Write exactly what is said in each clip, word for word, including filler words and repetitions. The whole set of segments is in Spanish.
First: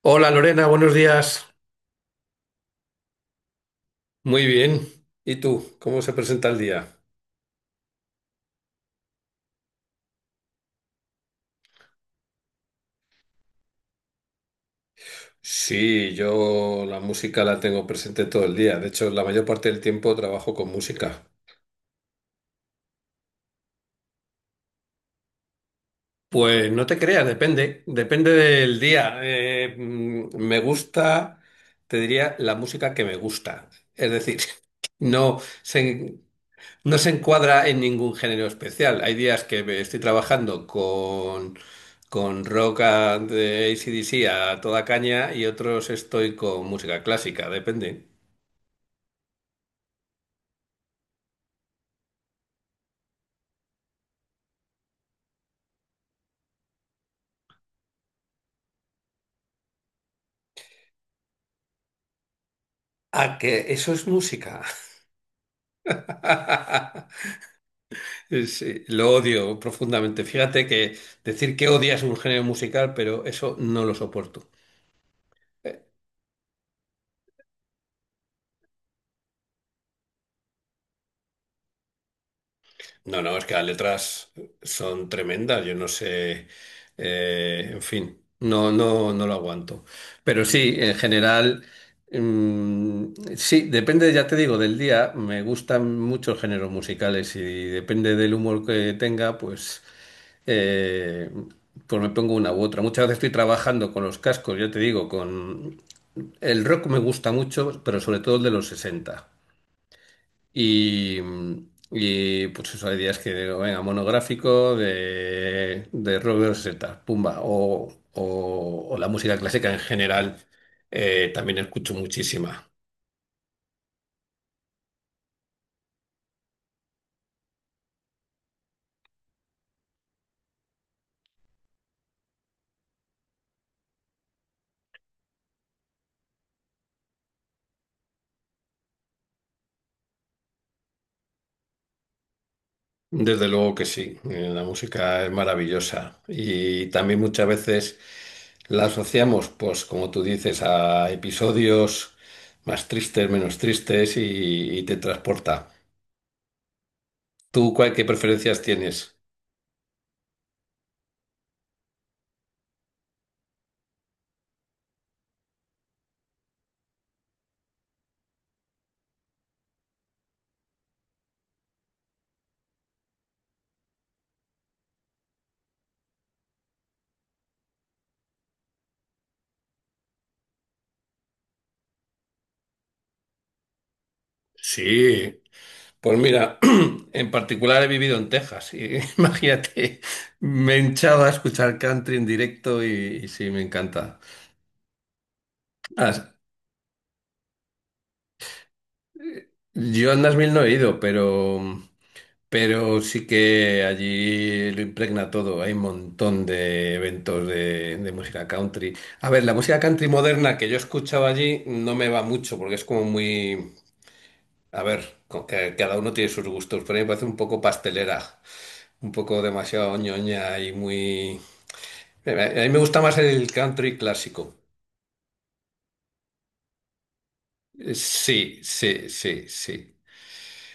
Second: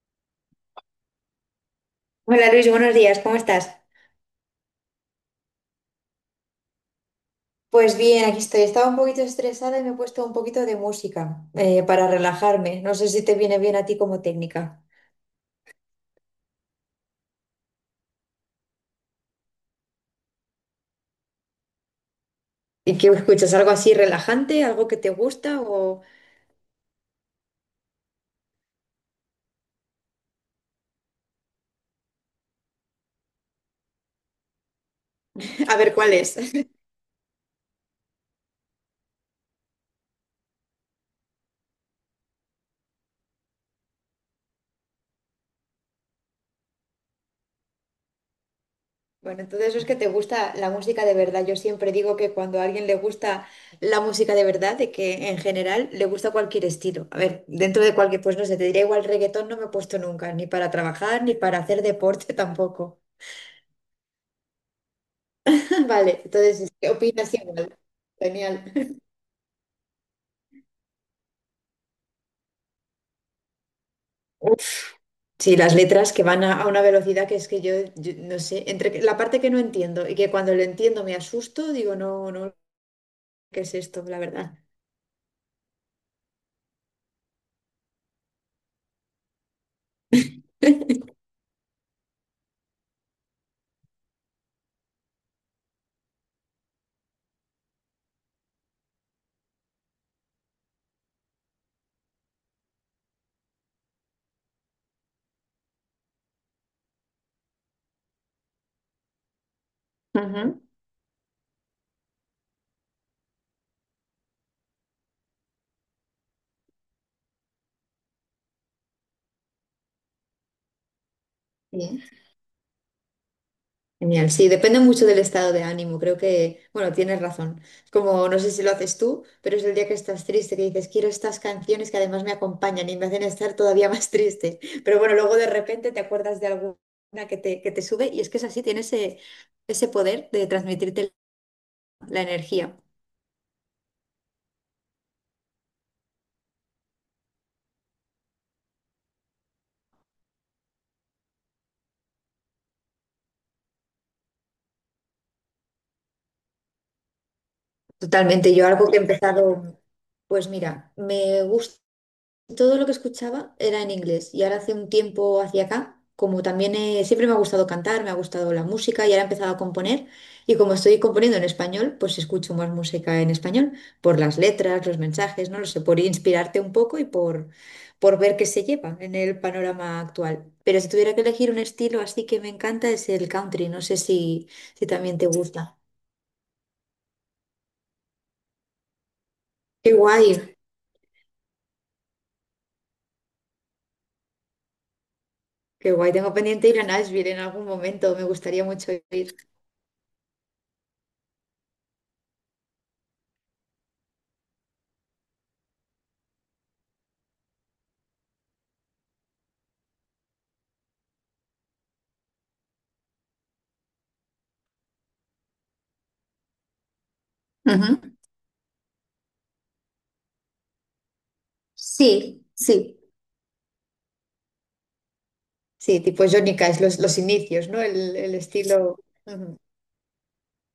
Hola Lorena, buenos días. Hola Luis, buenos días, ¿cómo estás? Muy bien. ¿Y tú? ¿Cómo se presenta el día? Pues bien, aquí estoy. Estaba un poquito estresada y me he puesto un poquito de música eh, para relajarme. No sé si te viene bien a ti como técnica. Sí, yo la música la tengo presente todo el día. De hecho, la mayor parte del tiempo trabajo con música. ¿Y qué escuchas? ¿Algo así relajante? ¿Algo que te gusta? O Pues no te creas, depende, depende del día. Eh, mm, me gusta, te diría, la música que me gusta. Es decir, no a ver cuál sé. es. No se encuadra en ningún género especial. Hay días que me estoy trabajando con, con rock a- de A C/D C a toda caña y otros estoy con música clásica, depende. Bueno, entonces eso es que te gusta la música de verdad. Yo siempre digo que cuando a alguien le gusta la música de verdad, de que en general le gusta cualquier estilo. A ver, dentro de cualquier, pues no sé, te diría igual reggaetón no me he puesto nunca, ni para trabajar, ni para hacer deporte tampoco. Ah, que eso es música. Vale, entonces qué opinas igual. Genial. Sí, lo odio profundamente. Fíjate que decir que odias un género musical, pero eso no lo soporto. Uf, sí, las letras que van a, a una velocidad que es que yo, yo no sé, entre que- la parte que no entiendo y que cuando lo entiendo me asusto, digo, no, no, No, no, es que ¿qué las es esto? La letras verdad. son tremendas, yo no sé, eh, en fin, no, no, no lo aguanto. Pero sí, en general, mm, sí, depende, ya te digo, del día, me gustan muchos géneros musicales y depende del humor que tenga, pues, eh, pues me pongo una u otra. Muchas veces estoy trabajando con los cascos, ya te digo, con el rock me gusta mucho, pero sobre todo el de los sesenta. Ujú. Y, mm, y, pues eso, hay días que digo, venga, monográfico de, de Robert Z, pumba, o, o- o la música clásica en general, eh, también escucho Bien. muchísima. Genial, sí, depende mucho del estado de ánimo. Creo que, bueno, tienes razón. Como no sé si lo haces tú, pero es el día que estás triste, que dices, quiero estas canciones que además me acompañan y me hacen estar todavía más triste. Pero bueno, luego de repente te acuerdas de alguna que te, que te sube y es que es así, tiene ese, ese poder de transmitirte la energía. Desde luego que sí, eh, la música es maravillosa y también muchas veces la asociamos, pues como tú dices, a episodios más tristes, menos tristes y, y te transporta. ¿Tú cuál, qué Totalmente, preferencias yo algo que he tienes? empezado, pues mira, me gusta. Todo lo que escuchaba era en inglés y ahora hace un tiempo hacia acá, como también eh, siempre me ha gustado cantar, me ha gustado la música y ahora he empezado a componer y como estoy componiendo en español, pues escucho más música en español por las letras, los mensajes, no lo sé, por inspirarte un poco y por, por ver qué se lleva en el panorama actual. Pero si tuviera que elegir un estilo así que me encanta es el country, no sé si, si también te Sí. gusta. Pues mira, en particular he vivido en Texas y Qué imagínate, guay, me he hinchado a escuchar country en directo y, y sí, me encanta. qué guay, Ah, tengo pendiente ir a Nashville en algún momento, me gustaría mucho ir. yo a Nashville no he ido, pero, pero sí que allí lo impregna todo. Hay un montón de eventos de, de música country. A ver, la música country moderna que yo escuchaba allí no me va mucho porque es como muy... A ver, co- que- cada uno tiene sus gustos, pero a mí me parece un poco Ujú. pastelera, un poco demasiado ñoña y muy... Eh, Sí, A a mí me sí, gusta más el country clásico. sí, tipo Johnny Cash, los, los inicios, ¿no? Eh, El, el Sí, estilo. sí, sí, Ujú, sí.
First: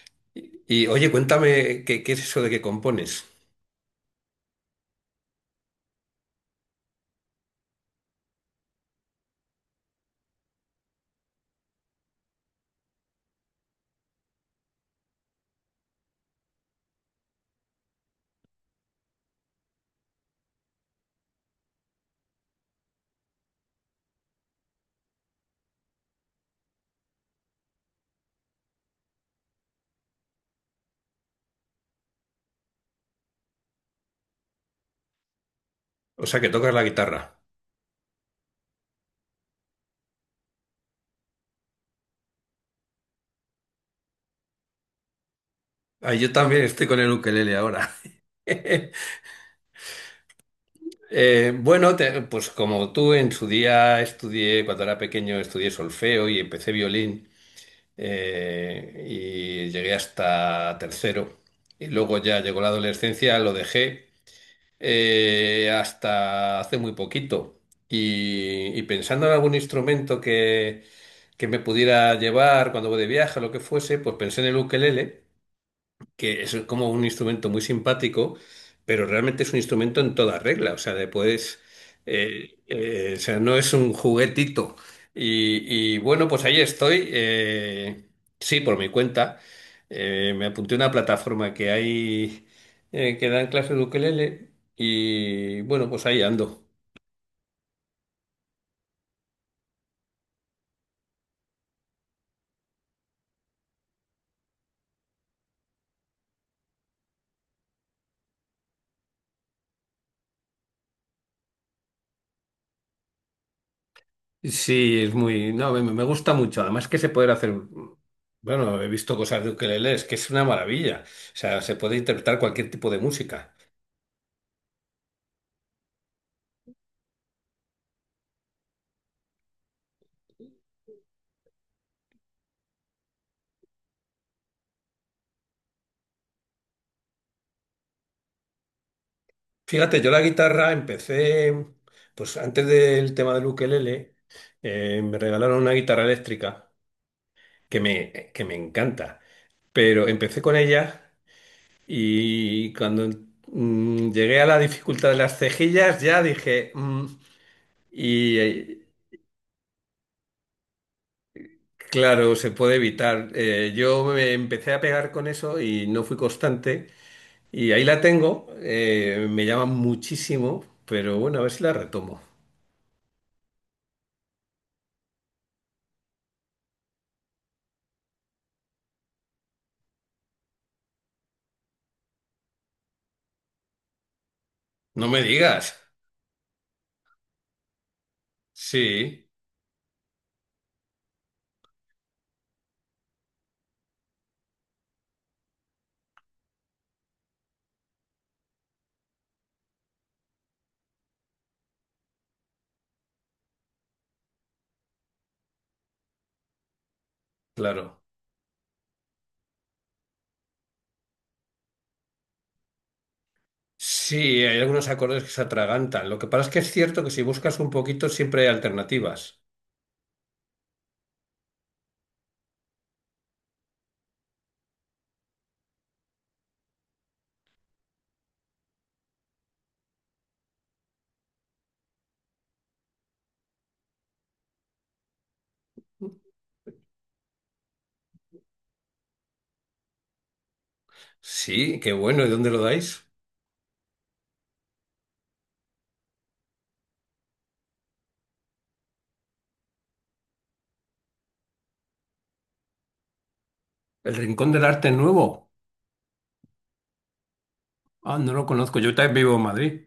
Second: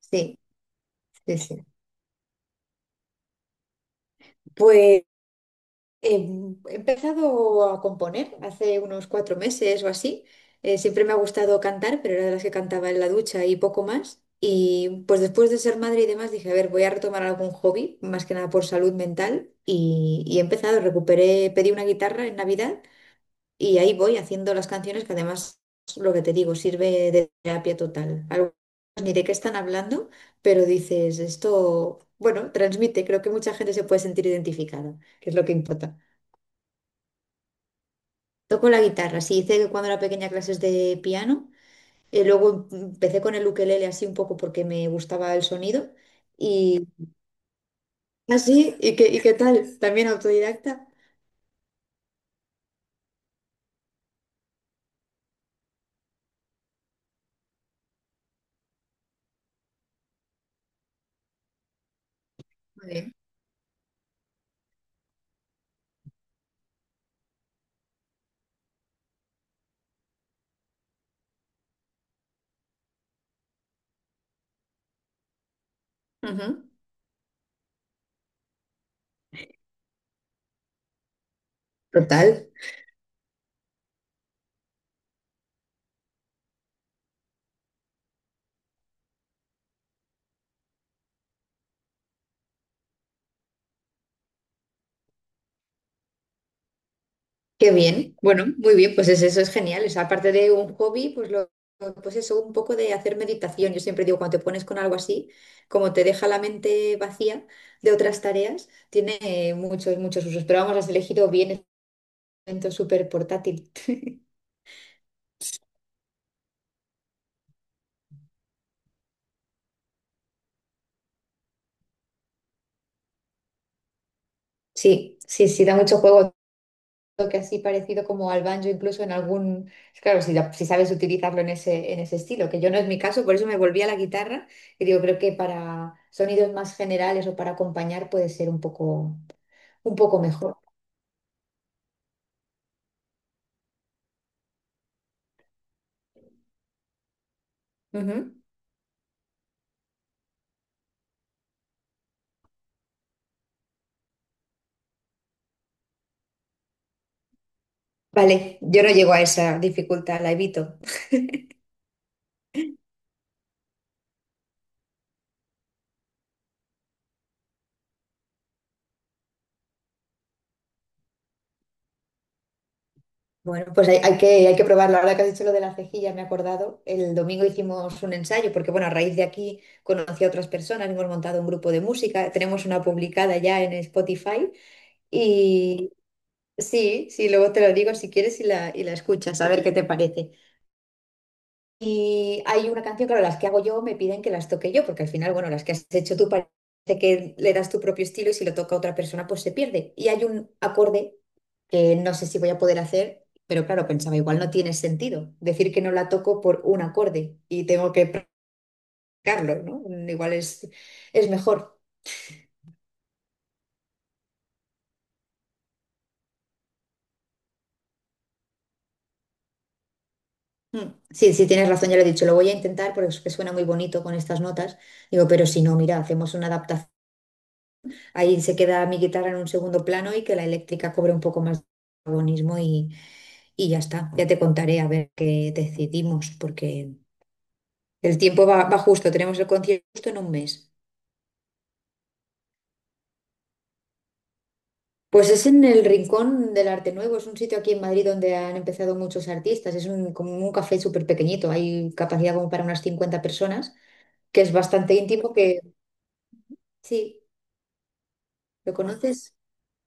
Sí, Y oye, sí, sí. cuéntame, ¿qué, qué es eso de que compones? Pues eh, he empezado a componer hace unos cuatro meses o así. Eh, siempre me ha gustado cantar, pero era de las que cantaba en la ducha y poco más. Y pues después de ser madre y demás dije, a ver, voy a retomar algún hobby, más que nada por salud mental. Y, y he empezado, recuperé, pedí una guitarra en Navidad Y ahí voy haciendo las canciones que además, lo que te digo, sirve de terapia total. Algunas ni de qué están hablando, pero dices, esto, bueno, transmite, creo que mucha gente se puede sentir identificada, que es lo que importa. O sea, que tocas la guitarra. Toco la guitarra, sí, hice que cuando era pequeña clases de piano, eh, luego em- empecé con el ukelele así un poco porque me gustaba el sonido Ah, yo también estoy y con el ukelele ahora. así, ¿y qué, y qué tal? También autodidacta. Eh, bueno, te- pues como tú en su día estudié, cuando era pequeño, estudié solfeo y empecé violín, eh, y llegué hasta tercero. Y luego ya llegó la Muy bien. adolescencia, lo dejé, eh, hasta hace muy poquito. Y, y pensando en algún instrumento que, que me pudiera llevar cuando voy de viaje o lo que fuese, pues pensé en el ukelele que es Ujú. como un instrumento muy simpático, pero realmente es un instrumento en toda regla, o sea, le puedes, Total. eh, eh, o sea, no es un juguetito. Y, y bueno, pues ahí estoy, eh, sí, por mi cuenta. Eh, me apunté a una plataforma que hay, eh, que dan clases de ukelele y bueno, pues ahí ando. Qué bien, bueno, muy bien, pues es- eso es genial. O sea, aparte de un hobby, pues lo, lo- pues eso, un poco de hacer meditación. Yo siempre digo, cuando te pones con algo así, como te deja la mente vacía de otras tareas, tiene eh, muchos, muchos usos. Pero vamos, has elegido bien, es momento súper portátil. Sí, es muy, no, me me gusta mucho, además que se puede hacer... Bueno, he visto cosas de ukelele, es que es una maravilla. O sea, se puede interpretar cualquier tipo de música. Sí, sí, sí, da mucho juego. Que así parecido como al banjo, incluso en algún, claro, si, si sabes utilizarlo en ese, en ese estilo, que yo no es mi caso, por eso me volví a la guitarra y digo, creo que para sonidos más generales o para acompañar puede ser un poco, un Fíjate, yo la poco mejor. guitarra empecé, pues antes del tema del ukelele, eh, me regalaron una guitarra eléctrica que me, Ujú. que me encanta, pero empecé con ella y cuando mm, llegué a la dificultad de las cejillas ya dije, mm, y Vale, yo eh, no llego a esa dificultad, la evito. claro, se puede evitar. Eh, yo me empecé a pegar con eso y no fui constante y ahí la tengo, eh, me llama muchísimo, pero bueno, a ver si la retomo. Bueno, pues hay, hay que, hay que probarlo. Ahora que has dicho lo de la cejilla, me he acordado. El domingo hicimos un ensayo, porque bueno, a raíz de aquí conocí a otras personas, hemos montado un grupo de música, tenemos una publicada ya en Spotify. No me digas, Y Sí, sí, luego te lo digo si quieres y la, y la sí. escuchas, a ver qué te parece. Y hay una canción, claro, las que hago yo me piden que las toque yo, porque al final, bueno, las que has hecho tú parece que le das tu propio estilo y si lo toca otra persona, pues se pierde. Y hay un acorde que no sé si voy a poder hacer, pero claro, pensaba, igual no tiene sentido decir que no la toco por un acorde y tengo Claro. que practicarlo, ¿no? Mm, Igual es, es mejor. Sí, hay algunos acordes que se atragantan. Lo que pasa es que es cierto que si buscas un poquito siempre hay alternativas. Mm, sí, sí, tienes razón, ya lo he dicho, lo voy a intentar porque es que suena muy bonito con estas notas. Digo, pero si no, mira, hacemos una adaptación. Ahí se queda mi guitarra en un segundo plano y que la eléctrica cobre un poco más de protagonismo y, y ya está. Ya te contaré a ver qué decidimos, porque el tiempo va, va justo. Tenemos el concierto justo en un mes. Sí, qué bueno. ¿Y dónde lo dais? Pues es en el Rincón del Arte Nuevo, es un sitio aquí en Madrid donde han empezado muchos artistas. Es un, como un café súper pequeñito, hay capacidad como para unas cincuenta personas, El que es Rincón del Arte bastante íntimo, Nuevo. que sí, Ah, no lo ¿lo conozco. Yo también vivo conoces? en Madrid.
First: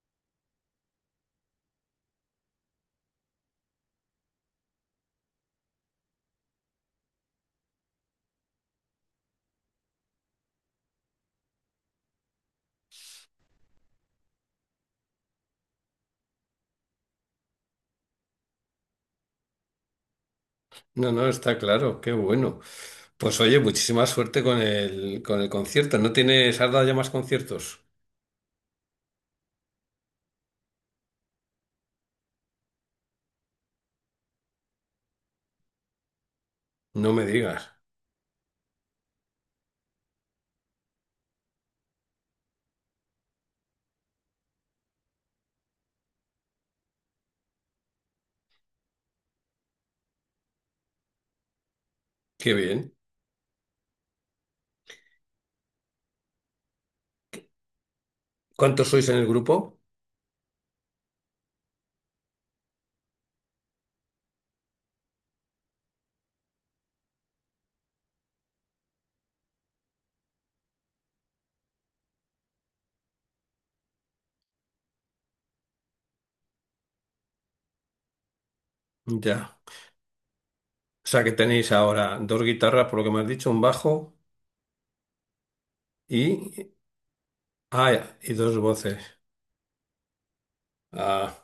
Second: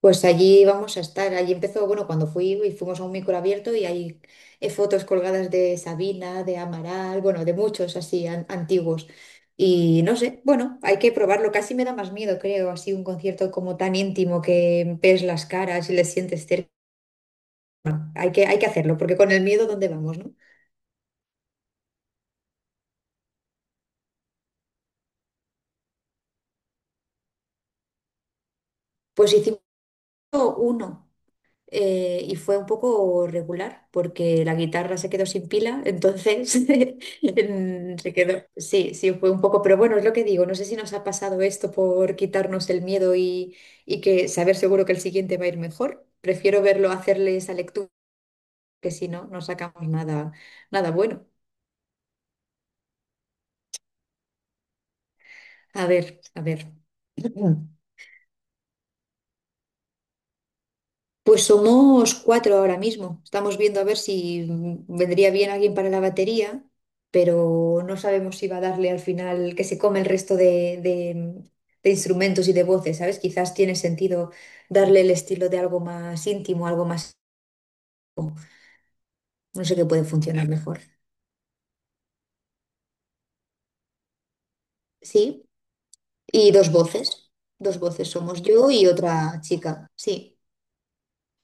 Pues allí vamos a estar. Allí empezó, bueno, cuando fui y fuimos a un micro abierto y hay eh, fotos colgadas de Sabina, de Amaral, bueno, de muchos así an- antiguos. Y no sé, bueno, hay que probarlo. Casi me da más miedo, creo, así un concierto como tan íntimo que ves las caras y les sientes cerca. Hay que, hay que hacerlo, porque con el miedo, ¿dónde vamos, no? No, no, está claro. Qué bueno. Pues oye, muchísima suerte con el, con el concierto. ¿No tienes, has dado ya más conciertos? Pues hicimos uno. Eh, y fue un poco regular porque la guitarra se quedó sin pila, entonces No me digas. en- se quedó. Sí, sí, fue un poco, pero bueno, es lo que digo, no sé si nos ha pasado esto por quitarnos el miedo y, y que saber seguro que el siguiente va a ir mejor. Prefiero verlo hacerle esa lectura, que si no, no sacamos nada, nada bueno. Qué bien. A ver, a ver. ¿Cuántos sois en el grupo? Pues somos cuatro ahora mismo. Estamos viendo a ver si mm, vendría bien alguien para la batería, pero no sabemos si va a darle al final que se come el resto de, de- de instrumentos y de voces, ¿sabes? Quizás tiene sentido darle el estilo de algo más íntimo, algo más, Ya. no sé qué puede funcionar mejor. O sea que tenéis ahora dos guitarras, por lo que me has dicho, un bajo Sí, y y... dos voces. Dos voces Ah, y somos dos yo y voces. otra chica. Sí. Ah,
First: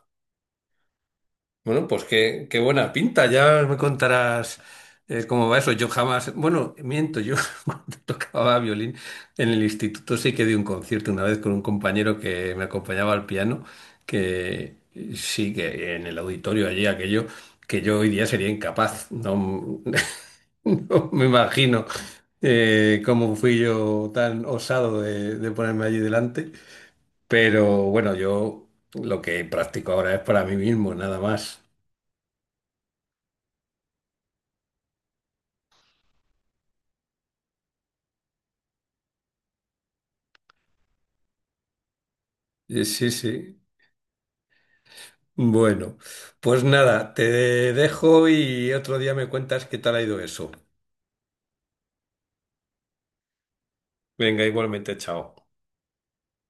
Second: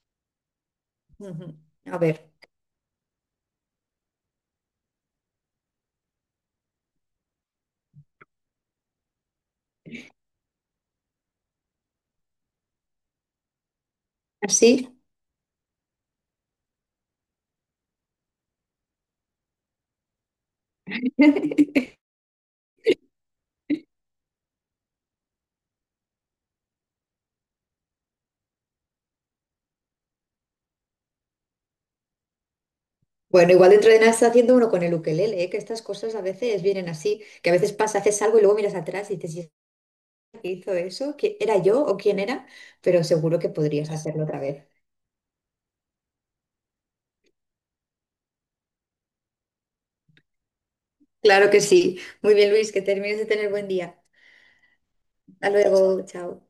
Ujú. bueno, A pues ver. qué, qué buena pinta. Ya me contarás, eh, cómo va eso. Yo jamás, bueno, miento, yo cuando tocaba violín en el instituto sí que di un concierto una vez con un compañero que me acompañaba al piano, que ¿Así? sí que en el auditorio allí aquello que yo hoy día sería incapaz. No, no me imagino eh, cómo fui yo tan osado de, de ponerme allí delante. Pero bueno, yo lo que practico ahora es para mí mismo, nada más. Bueno, igual dentro de nada está haciendo uno con el ukelele, ¿eh? Que estas cosas a veces vienen así, que a veces pasa, haces algo y luego miras atrás y dices, "¿Y esta que hizo eso? ¿Qui- Era yo o quién era? Eh, Pero Sí, seguro que sí. podrías hacerlo otra vez. Bueno, pues nada, te dejo y otro día me cuentas qué tal ha ido eso. Claro que sí. Muy bien, Luis, que termines de tener buen día. Venga, igualmente, chao. Hasta luego, chao.